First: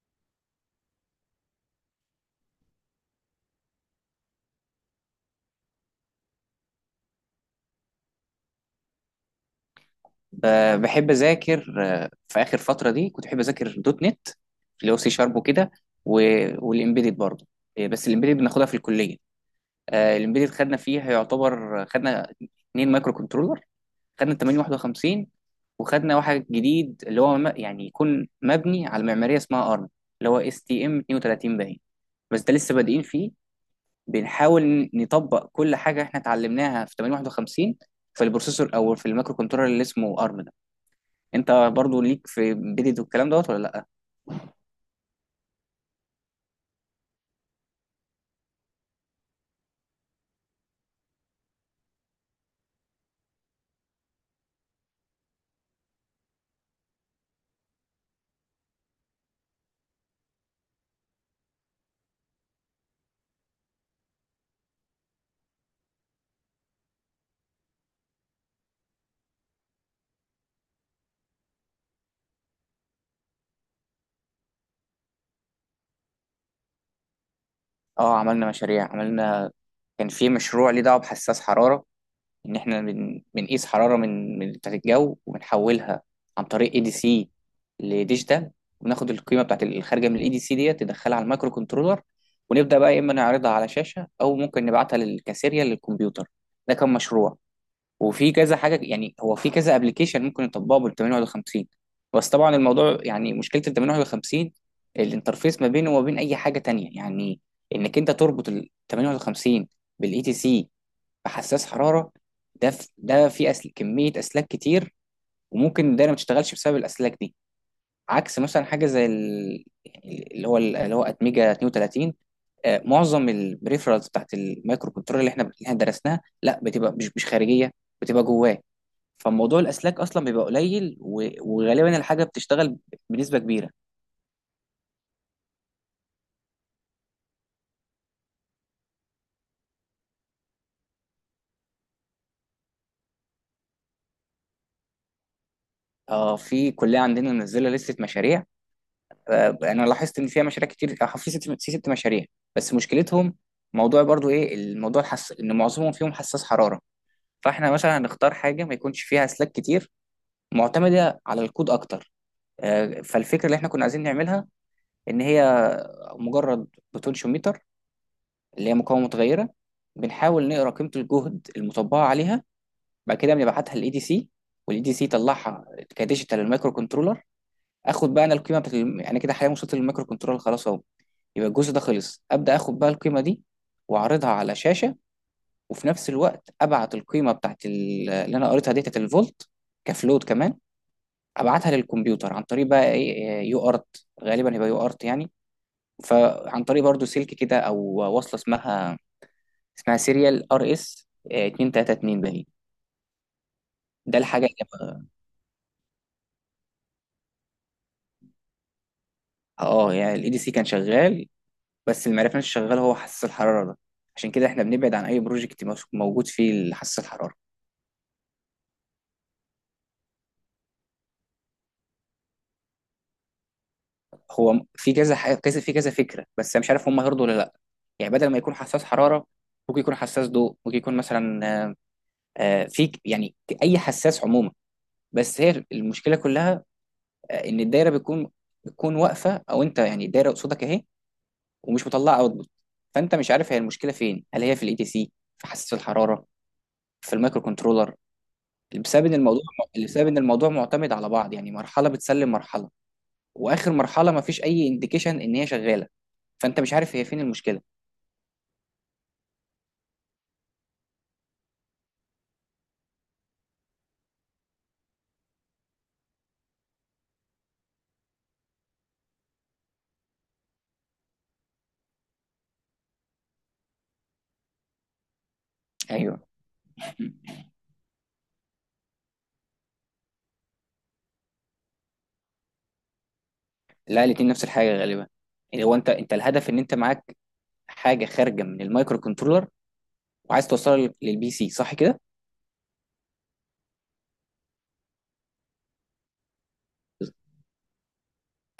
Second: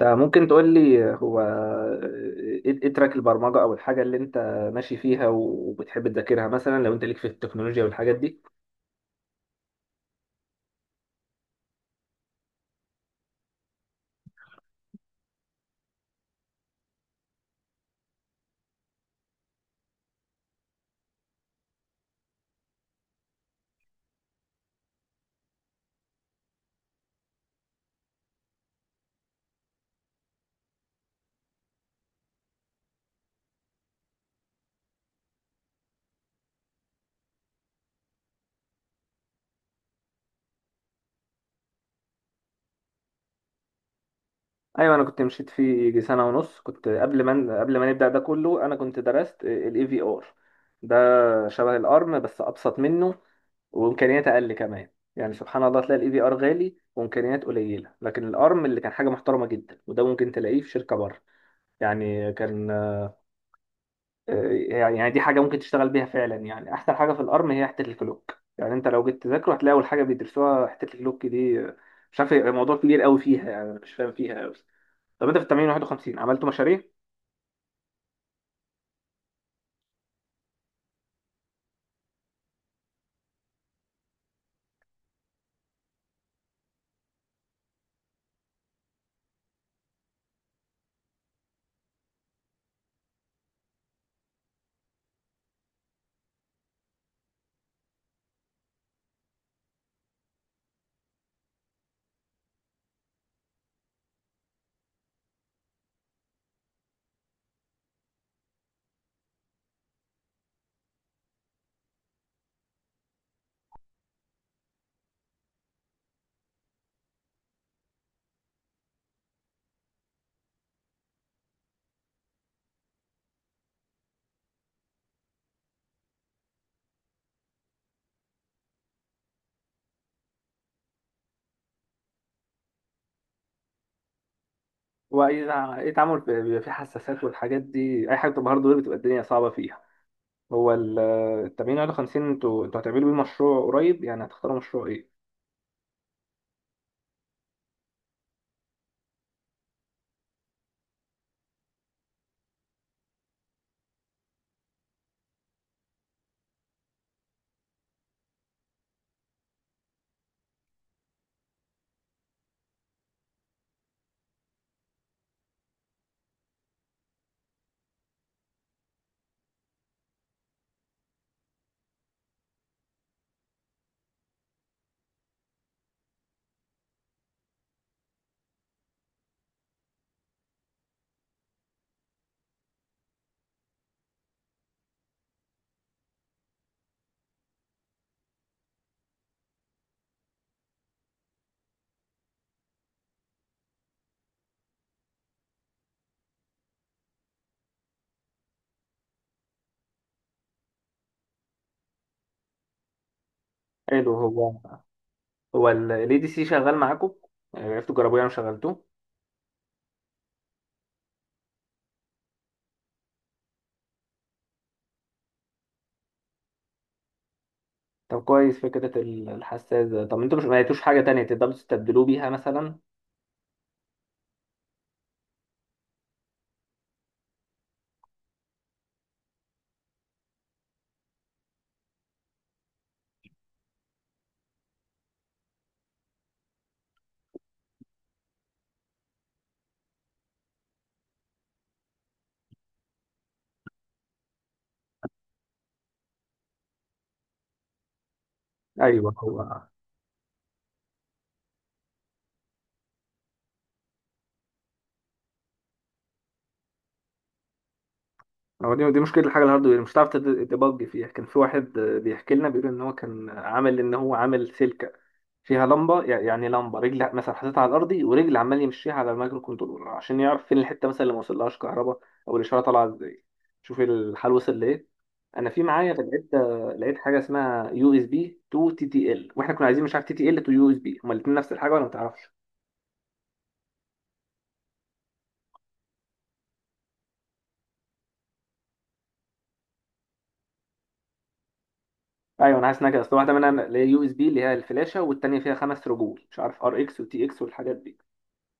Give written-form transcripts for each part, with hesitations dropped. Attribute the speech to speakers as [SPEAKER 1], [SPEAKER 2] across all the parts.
[SPEAKER 1] انت ممكن تقول لي هو إيه تراك البرمجه او الحاجه اللي انت ماشي فيها وبتحب تذاكرها مثلا لو انت ليك في التكنولوجيا والحاجات دي.
[SPEAKER 2] بحب اذاكر في اخر فتره دي كنت بحب اذاكر دوت نت، اللي هو سي شارب وكده. والامبيدد برضه. بس الامبيدد بناخدها في الكليه. الامبيدد خدنا فيها، يعتبر خدنا اتنين مايكرو كنترولر. خدنا 851، وخدنا واحد جديد اللي هو يعني يكون مبني على معماريه اسمها ارم، اللي هو اس تي ام 32 باين. بس ده لسه بادئين فيه، بنحاول نطبق كل حاجه احنا اتعلمناها في 851 في البروسيسور او في المايكرو كنترولر اللي اسمه ارم. انت برضو ليك في بيدد والكلام دوت ولا لا؟
[SPEAKER 1] ايوه، انا كنت مشيت فيه يجي سنه ونص، كنت قبل ما نبدا ده كله انا كنت درست الاي في ار ده، شبه الارم بس ابسط منه وامكانيات اقل كمان. يعني سبحان الله تلاقي الاي في ار غالي وامكانيات قليله، لكن الارم اللي كان حاجه محترمه جدا وده ممكن تلاقيه في شركه بره. يعني كان يعني دي حاجة ممكن تشتغل بيها فعلا. يعني أحسن حاجة في الأرم هي حتة الكلوك، يعني أنت لو جيت تذاكره هتلاقي أول حاجة بيدرسوها حتة الكلوك دي. مش عارف، هي موضوع كبير قوي فيها، يعني أنا مش فاهم فيها قوي. طب أنت في التمرين 51 عملتوا مشاريع؟
[SPEAKER 2] اه، عملنا مشاريع، عملنا. كان في مشروع ليه دعوه بحساس حراره، ان احنا بنقيس حراره من بتاعه الجو وبنحولها عن طريق اي دي سي لديجيتال، وبناخد القيمه بتاعه الخارجه من الاي دي سي ديت ندخلها على المايكرو كنترولر، ونبدا بقى يا اما نعرضها على شاشه او ممكن نبعتها للكاسيريا للكمبيوتر. ده كان مشروع. وفي كذا حاجه، يعني هو في كذا ابلكيشن ممكن يطبقه بال 80 ولا 50. بس طبعا الموضوع، يعني مشكله ال 80 ولا 50 الانترفيس ما بينه وما بين اي حاجه تانية، يعني انك انت تربط ال 80 ولا 50 بالاي تي سي بحساس حراره، ده في كميه اسلاك كتير، وممكن الدايره ما تشتغلش بسبب الاسلاك دي. عكس مثلا حاجه زي يعني اللي هو اتميجا 32. معظم البريفرالز بتاعت المايكرو كنترول اللي احنا درسناها لا، بتبقى مش خارجيه، بتبقى جواه. فموضوع الاسلاك اصلا بيبقى قليل، وغالبا الحاجه بتشتغل بنسبه كبيره.
[SPEAKER 1] وإذا بيبقى فيه حساسات والحاجات دي، أي حاجة بتبقى هاردوير بتبقى الدنيا صعبة فيها. هو ال- آه، التمرين 51 أنتوا هتعملوا بيه مشروع قريب، يعني هتختاروا مشروع إيه؟
[SPEAKER 2] اه، في كليه عندنا منزله لسته مشاريع. انا لاحظت ان فيها مشاريع كتير. في ست مشاريع، بس مشكلتهم، موضوع برضو، ايه الموضوع ان معظمهم فيهم حساس حراره. فاحنا مثلا هنختار حاجه ما يكونش فيها اسلاك كتير، معتمده على الكود اكتر. فالفكره اللي احنا كنا عايزين نعملها، ان هي مجرد بوتنشيوميتر، اللي هي مقاومه متغيره. بنحاول نقرا قيمه الجهد المطبقه عليها، بعد كده بنبعتها للاي دي سي، والاي دي سي يطلعها كديجيتال للمايكرو كنترولر. اخد بقى انا القيمه بتاعت يعني كده حاليا وصلت للمايكرو كنترولر خلاص اهو. يبقى الجزء ده خلص، ابدا اخد بقى القيمه دي واعرضها على شاشه، وفي نفس الوقت ابعت القيمه بتاعت اللي انا قريتها دي بتاعت الفولت كفلوت كمان. ابعتها للكمبيوتر عن طريق بقى ايه إيه، يو ارت، غالبا هيبقى يو ارت يعني. فعن طريق برضو سلك كده او وصله اسمها، سيريال ار اس 232 باين.
[SPEAKER 1] حلو.
[SPEAKER 2] ده الحاجه.
[SPEAKER 1] ال ADC شغال معاكم؟ آه، عرفتوا تجربوه يعني وشغلتوه؟
[SPEAKER 2] اه، يعني الاي دي سي كان شغال، بس اللي معرفناش شغال هو حساس الحراره ده. عشان كده احنا بنبعد عن اي بروجكت موجود فيه حساس الحراره.
[SPEAKER 1] طب كويس. فكرة الحساس ده، طب انتوا مش ما لقيتوش حاجة تانية تقدروا تستبدلوه بيها مثلا؟
[SPEAKER 2] هو في كذا فكره، بس أنا مش عارف هم هيرضوا ولا لا. يعني بدل ما يكون حساس حراره، ممكن يكون حساس ضوء، ممكن يكون مثلا آه، في اي حساس عموما. بس هي المشكله كلها، ان الدايره بتكون واقفه، او انت يعني الدايره قصادك اهي ومش مطلعه اوتبوت، فانت مش عارف هي المشكله فين. هل هي في الاي تي سي؟ في حساس الحراره؟ في المايكرو كنترولر؟ بسبب
[SPEAKER 1] ايوه.
[SPEAKER 2] ان
[SPEAKER 1] هو
[SPEAKER 2] الموضوع بسبب ان الموضوع معتمد على بعض، يعني مرحله بتسلم مرحله، واخر مرحله ما فيش اي انديكيشن ان هي شغاله، فانت مش عارف هي فين المشكله.
[SPEAKER 1] هو دي مشكله الحاجه الهاردوير، مش هتعرف تبج فيها. كان في واحد بيحكي لنا، بيقول ان هو كان عامل ان هو عامل سلكه فيها لمبه، يعني لمبه رجل مثلا حاططها على الارضي ورجل عمال يمشيها على المايكرو كنترولر عشان يعرف فين الحته مثلا اللي ما وصلهاش كهرباء او الاشاره طالعه ازاي. شوف الحال وصل لايه. انا في معايا
[SPEAKER 2] ايوه،
[SPEAKER 1] لقيت، لقيت حاجه اسمها يو اس بي تو تي تي ال، واحنا كنا عايزين مش عارف تي تي ال تو يو اس بي، هما الاثنين نفس الحاجه ولا ما تعرفش؟
[SPEAKER 2] لا، الاتنين نفس الحاجه غالبا. يعني هو انت الهدف ان انت معاك حاجه خارجه من المايكرو كنترولر وعايز توصلها للبي سي، صح كده؟
[SPEAKER 1] ايوه انا حاسس انها كده، اصل واحده منها اللي هي يو اس بي اللي هي الفلاشه والتانيه فيها خمس رجول، مش عارف ار اكس وتي اكس والحاجات دي.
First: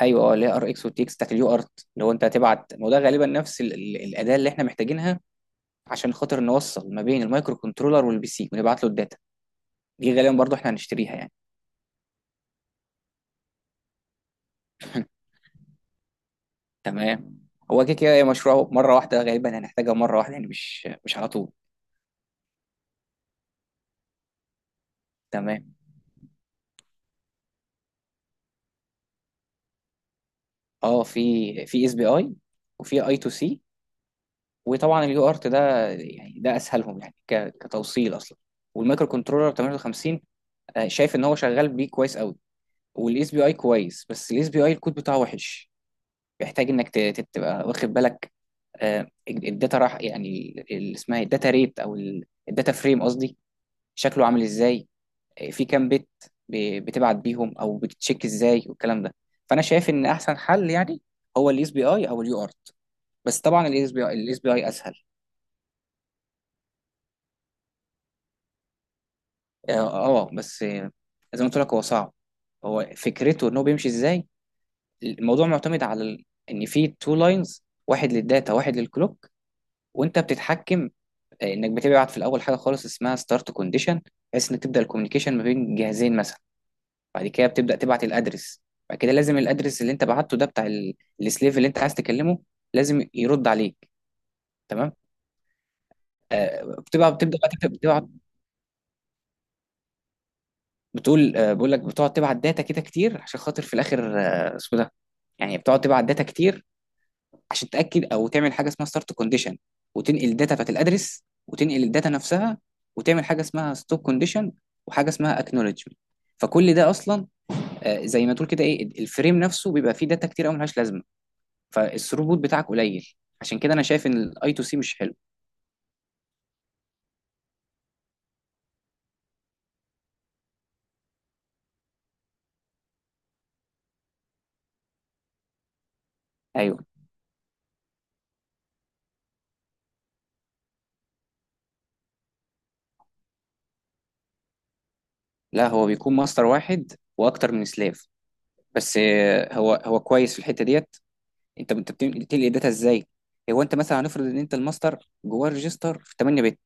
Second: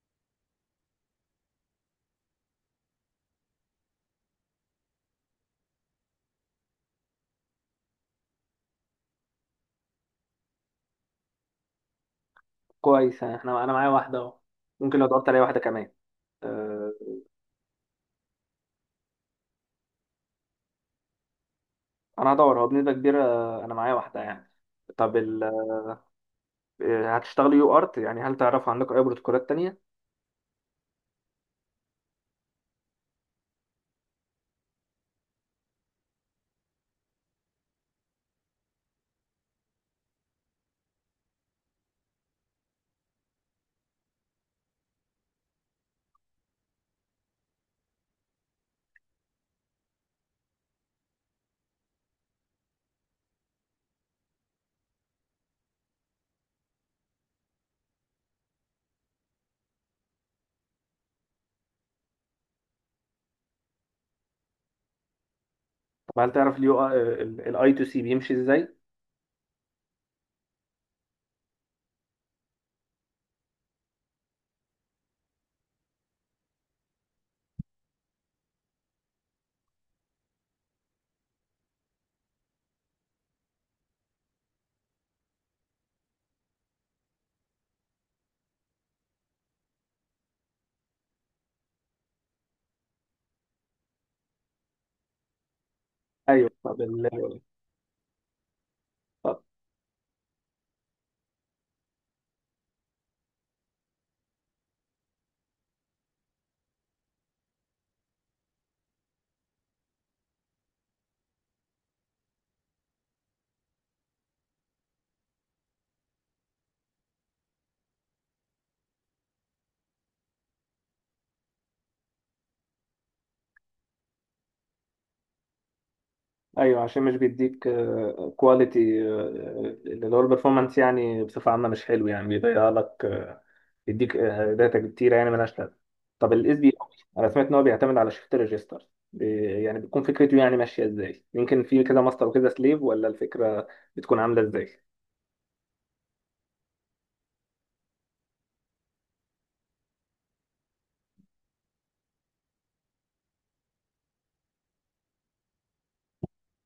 [SPEAKER 2] ايوه، اه، اللي هي ار اكس والتي اكس بتاعت اليو ارت، اللي هو انت هتبعت. ما هو ده غالبا نفس الاداه اللي احنا محتاجينها عشان خاطر نوصل ما بين المايكرو كنترولر والبي سي ونبعت له الداتا. دي غالبا برضو احنا هنشتريها يعني.
[SPEAKER 1] كويس، احنا انا معايا واحده اهو. ممكن لو دورت عليا واحده كمان. أه.
[SPEAKER 2] تمام. هو كده كده هي مشروع مره واحده، غالبا هنحتاجها مره واحده يعني، مش على طول.
[SPEAKER 1] انا هدور، هو بنسبه كبيره انا معايا واحده يعني. طب ال...
[SPEAKER 2] تمام.
[SPEAKER 1] هتشتغلوا يو ارت يعني، هل تعرفوا عندكم اي بروتوكولات تانيه؟
[SPEAKER 2] اه، في اس بي اي، وفي اي تو سي. وطبعا اليو ارت ده، يعني ده اسهلهم يعني، كتوصيل اصلا. والمايكرو كنترولر 58، شايف ان هو شغال بيه كويس قوي. والاس بي اي كويس، بس الاس بي اي الكود بتاعه وحش، بيحتاج انك تبقى واخد بالك. الداتا راح، يعني اللي اسمها الداتا ريت او الداتا فريم قصدي، شكله عامل ازاي، في كام بيت بتبعت بيهم، او بتتشيك ازاي والكلام ده. فانا شايف ان احسن حل يعني هو الاس بي اي او اليو ارت. بس طبعا الاس بي اي اسهل.
[SPEAKER 1] طب هل تعرف اليو الاي تو سي بيمشي ازاي؟
[SPEAKER 2] اه. بس زي ما قلت لك هو صعب. هو فكرته ان هو بيمشي ازاي، الموضوع معتمد على ان في تو لاينز، واحد للداتا واحد للكلوك، وانت بتتحكم. انك بتبعت في الاول حاجه خالص اسمها ستارت كونديشن، بحيث انك تبدا الكوميونيكيشن ما بين جهازين مثلا. بعد كده بتبدأ تبعت الأدرس. بعد كده لازم الأدرس اللي أنت بعته ده بتاع السليف اللي أنت عايز تكلمه لازم يرد عليك. تمام.
[SPEAKER 1] ايوه طب ال...
[SPEAKER 2] بتبدأ بقى تكتب، بتبعت، بتقول آه بقول لك بتقعد تبعت داتا كده كتير، عشان خاطر في الآخر اسمه ده، يعني بتقعد تبعت داتا كتير عشان تأكد، أو تعمل حاجة اسمها ستارت كونديشن، وتنقل الداتا بتاعت الأدرس، وتنقل الداتا نفسها، وتعمل حاجة اسمها ستوب كونديشن، وحاجة اسمها اكنولجمنت. فكل ده أصلا، زي ما تقول كده، الفريم نفسه بيبقى فيه داتا كتير أوي ملهاش لازمة، فالثروت بتاعك قليل. عشان كده انا شايف ان الاي تو سي مش حلو.
[SPEAKER 1] ايوه، عشان مش بيديك كواليتي، اللي هو البرفورمانس، يعني بصفه عامه مش حلو يعني، بيضيع لك، بيديك داتا كتيره يعني ملهاش لازمه. طب الاس بي اي،
[SPEAKER 2] ايوه.
[SPEAKER 1] انا سمعت ان هو بيعتمد على شيفت ريجستر، يعني بتكون فكرته يعني ماشيه ازاي، يمكن في كده ماستر وكده سليف، ولا الفكره بتكون عامله ازاي؟
[SPEAKER 2] لا، هو بيكون ماستر واحد واكتر من سلاف. بس هو كويس في الحته ديت. انت بتنقل داتا ازاي؟ هو انت مثلا هنفرض ان انت الماستر جواه ريجستر في 8 بت،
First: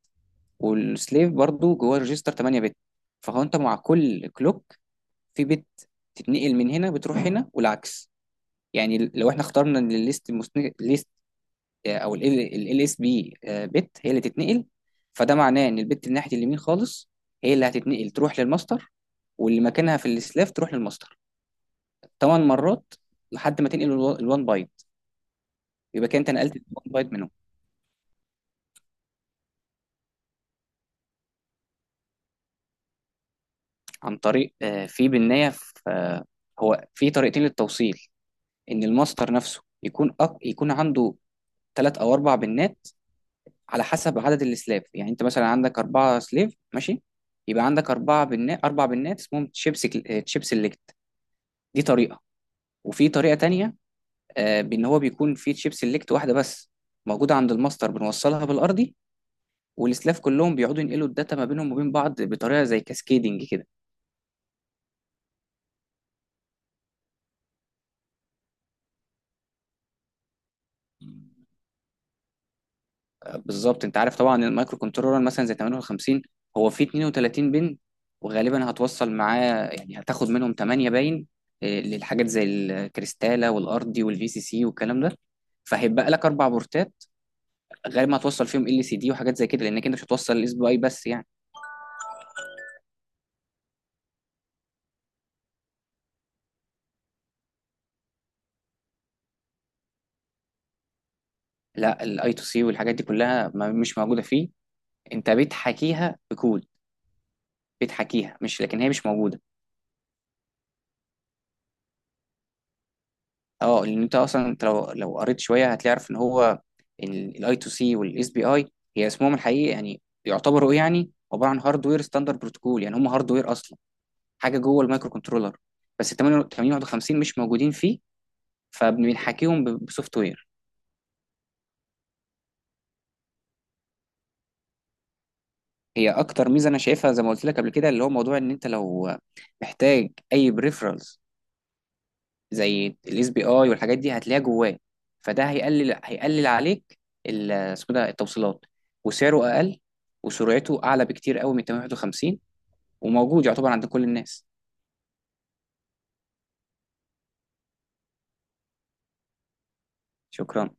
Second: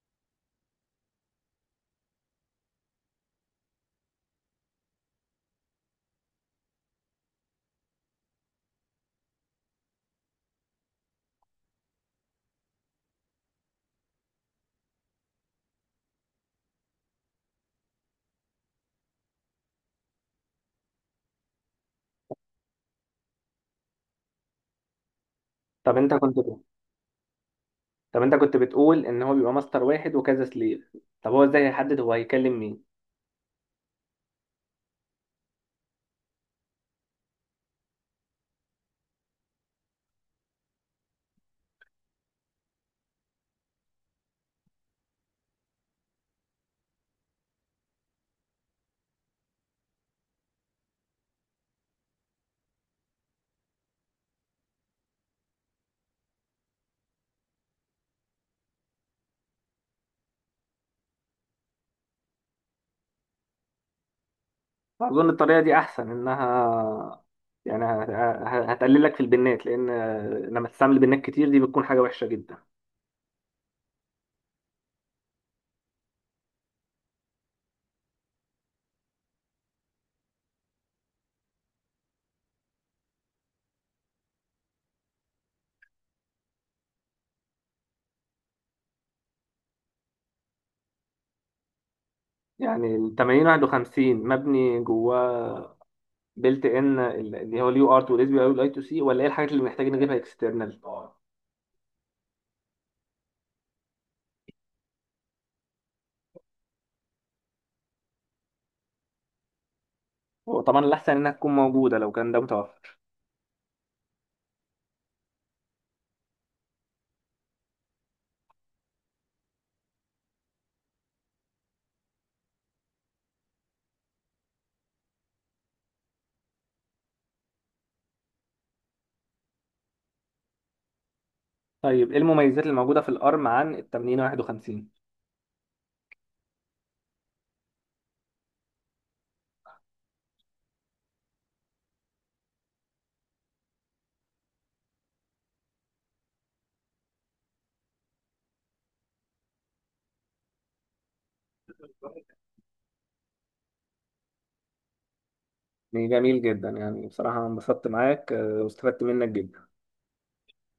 [SPEAKER 2] والسليف برضو جواه ريجستر 8 بت. فهو انت مع كل كلوك في بت تتنقل، من هنا بتروح هنا والعكس. يعني لو احنا اخترنا الليست او ال اس بي بت هي اللي تتنقل، فده معناه ان البت اللي ناحيه اليمين خالص هي اللي هتتنقل تروح للماستر، واللي مكانها في السلاف تروح للماستر 8 مرات، لحد ما تنقل ال1 بايت.
[SPEAKER 1] طب
[SPEAKER 2] يبقى
[SPEAKER 1] انت
[SPEAKER 2] كده انت
[SPEAKER 1] كنت
[SPEAKER 2] نقلت ال1 بايت منهم.
[SPEAKER 1] طب انت كنت بتقول ان هو بيبقى ماستر واحد وكذا سليف، طب هو ازاي هيحدد هو هيكلم مين؟
[SPEAKER 2] عن طريق في بالنهايه في آه، هو في طريقتين للتوصيل. ان الماستر نفسه يكون عنده ثلاث او اربع بنات، على حسب عدد السلاف، يعني انت مثلا عندك اربعه سليف ماشي، يبقى عندك اربع بنات، اسمهم تشيبس، تشيب سيلكت. دي طريقة. وفي طريقة تانية بإن هو بيكون في تشيب سيلكت واحدة بس، موجودة عند الماستر، بنوصلها بالأرضي، والسلاف كلهم بيقعدوا ينقلوا الداتا ما بينهم وبين بعض بطريقة زي كاسكيدنج كده.
[SPEAKER 1] أظن الطريقة دي أحسن، إنها يعني هتقلل لك في البنات، لأن لما تستعمل بنات كتير دي بتكون حاجة وحشة جدا.
[SPEAKER 2] بالظبط. أنت عارف طبعا المايكرو كنترولر مثلا زي 58، هو فيه 32 بن، وغالبا هتوصل معاه يعني هتاخد منهم 8 باين للحاجات زي الكريستالة والأرضي والفي سي سي والكلام ده. فهيبقى لك أربع بورتات، غالبا هتوصل فيهم ال سي دي وحاجات زي كده، لأنك أنت مش هتوصل الاس بي اي بس يعني.
[SPEAKER 1] يعني ال 8051 مبني جواه بيلت إن اللي هو اليو ارت والاس بي اي والاي تو سي، ولا إيه الحاجات اللي محتاجين نجيبها اكسترنال؟
[SPEAKER 2] لا، الاي تو سي والحاجات دي كلها ما مش موجوده فيه، انت بتحكيها بكود، بتحكيها، مش لكن هي مش موجوده.
[SPEAKER 1] وطبعا الأحسن إنها تكون موجودة لو كان ده متوفر.
[SPEAKER 2] اه، لان انت اصلا انت لو قريت شويه هتعرف ان هو الاي تو سي والاس بي اي هي اسمهم الحقيقي، يعني يعتبروا، يعني عباره عن هاردوير ستاندرد بروتوكول، يعني هم هاردوير اصلا، حاجه جوه المايكرو كنترولر. بس 80 51 مش موجودين فيه، فبنحكيهم بسوفت وير.
[SPEAKER 1] طيب إيه المميزات اللي موجودة في الأرم عن ال 8051؟
[SPEAKER 2] هي اكتر ميزه انا شايفها، زي ما قلت لك قبل كده، اللي هو موضوع ان انت لو محتاج اي بريفرالز زي الاس بي اي والحاجات دي هتلاقيها جواه، فده هيقلل عليك اسمه ده، التوصيلات. وسعره اقل، وسرعته اعلى بكتير قوي من 851، وموجود يعتبر عند كل الناس.
[SPEAKER 1] جميل جدا، يعني بصراحة انبسطت معاك واستفدت منك جدا.
[SPEAKER 2] شكرا.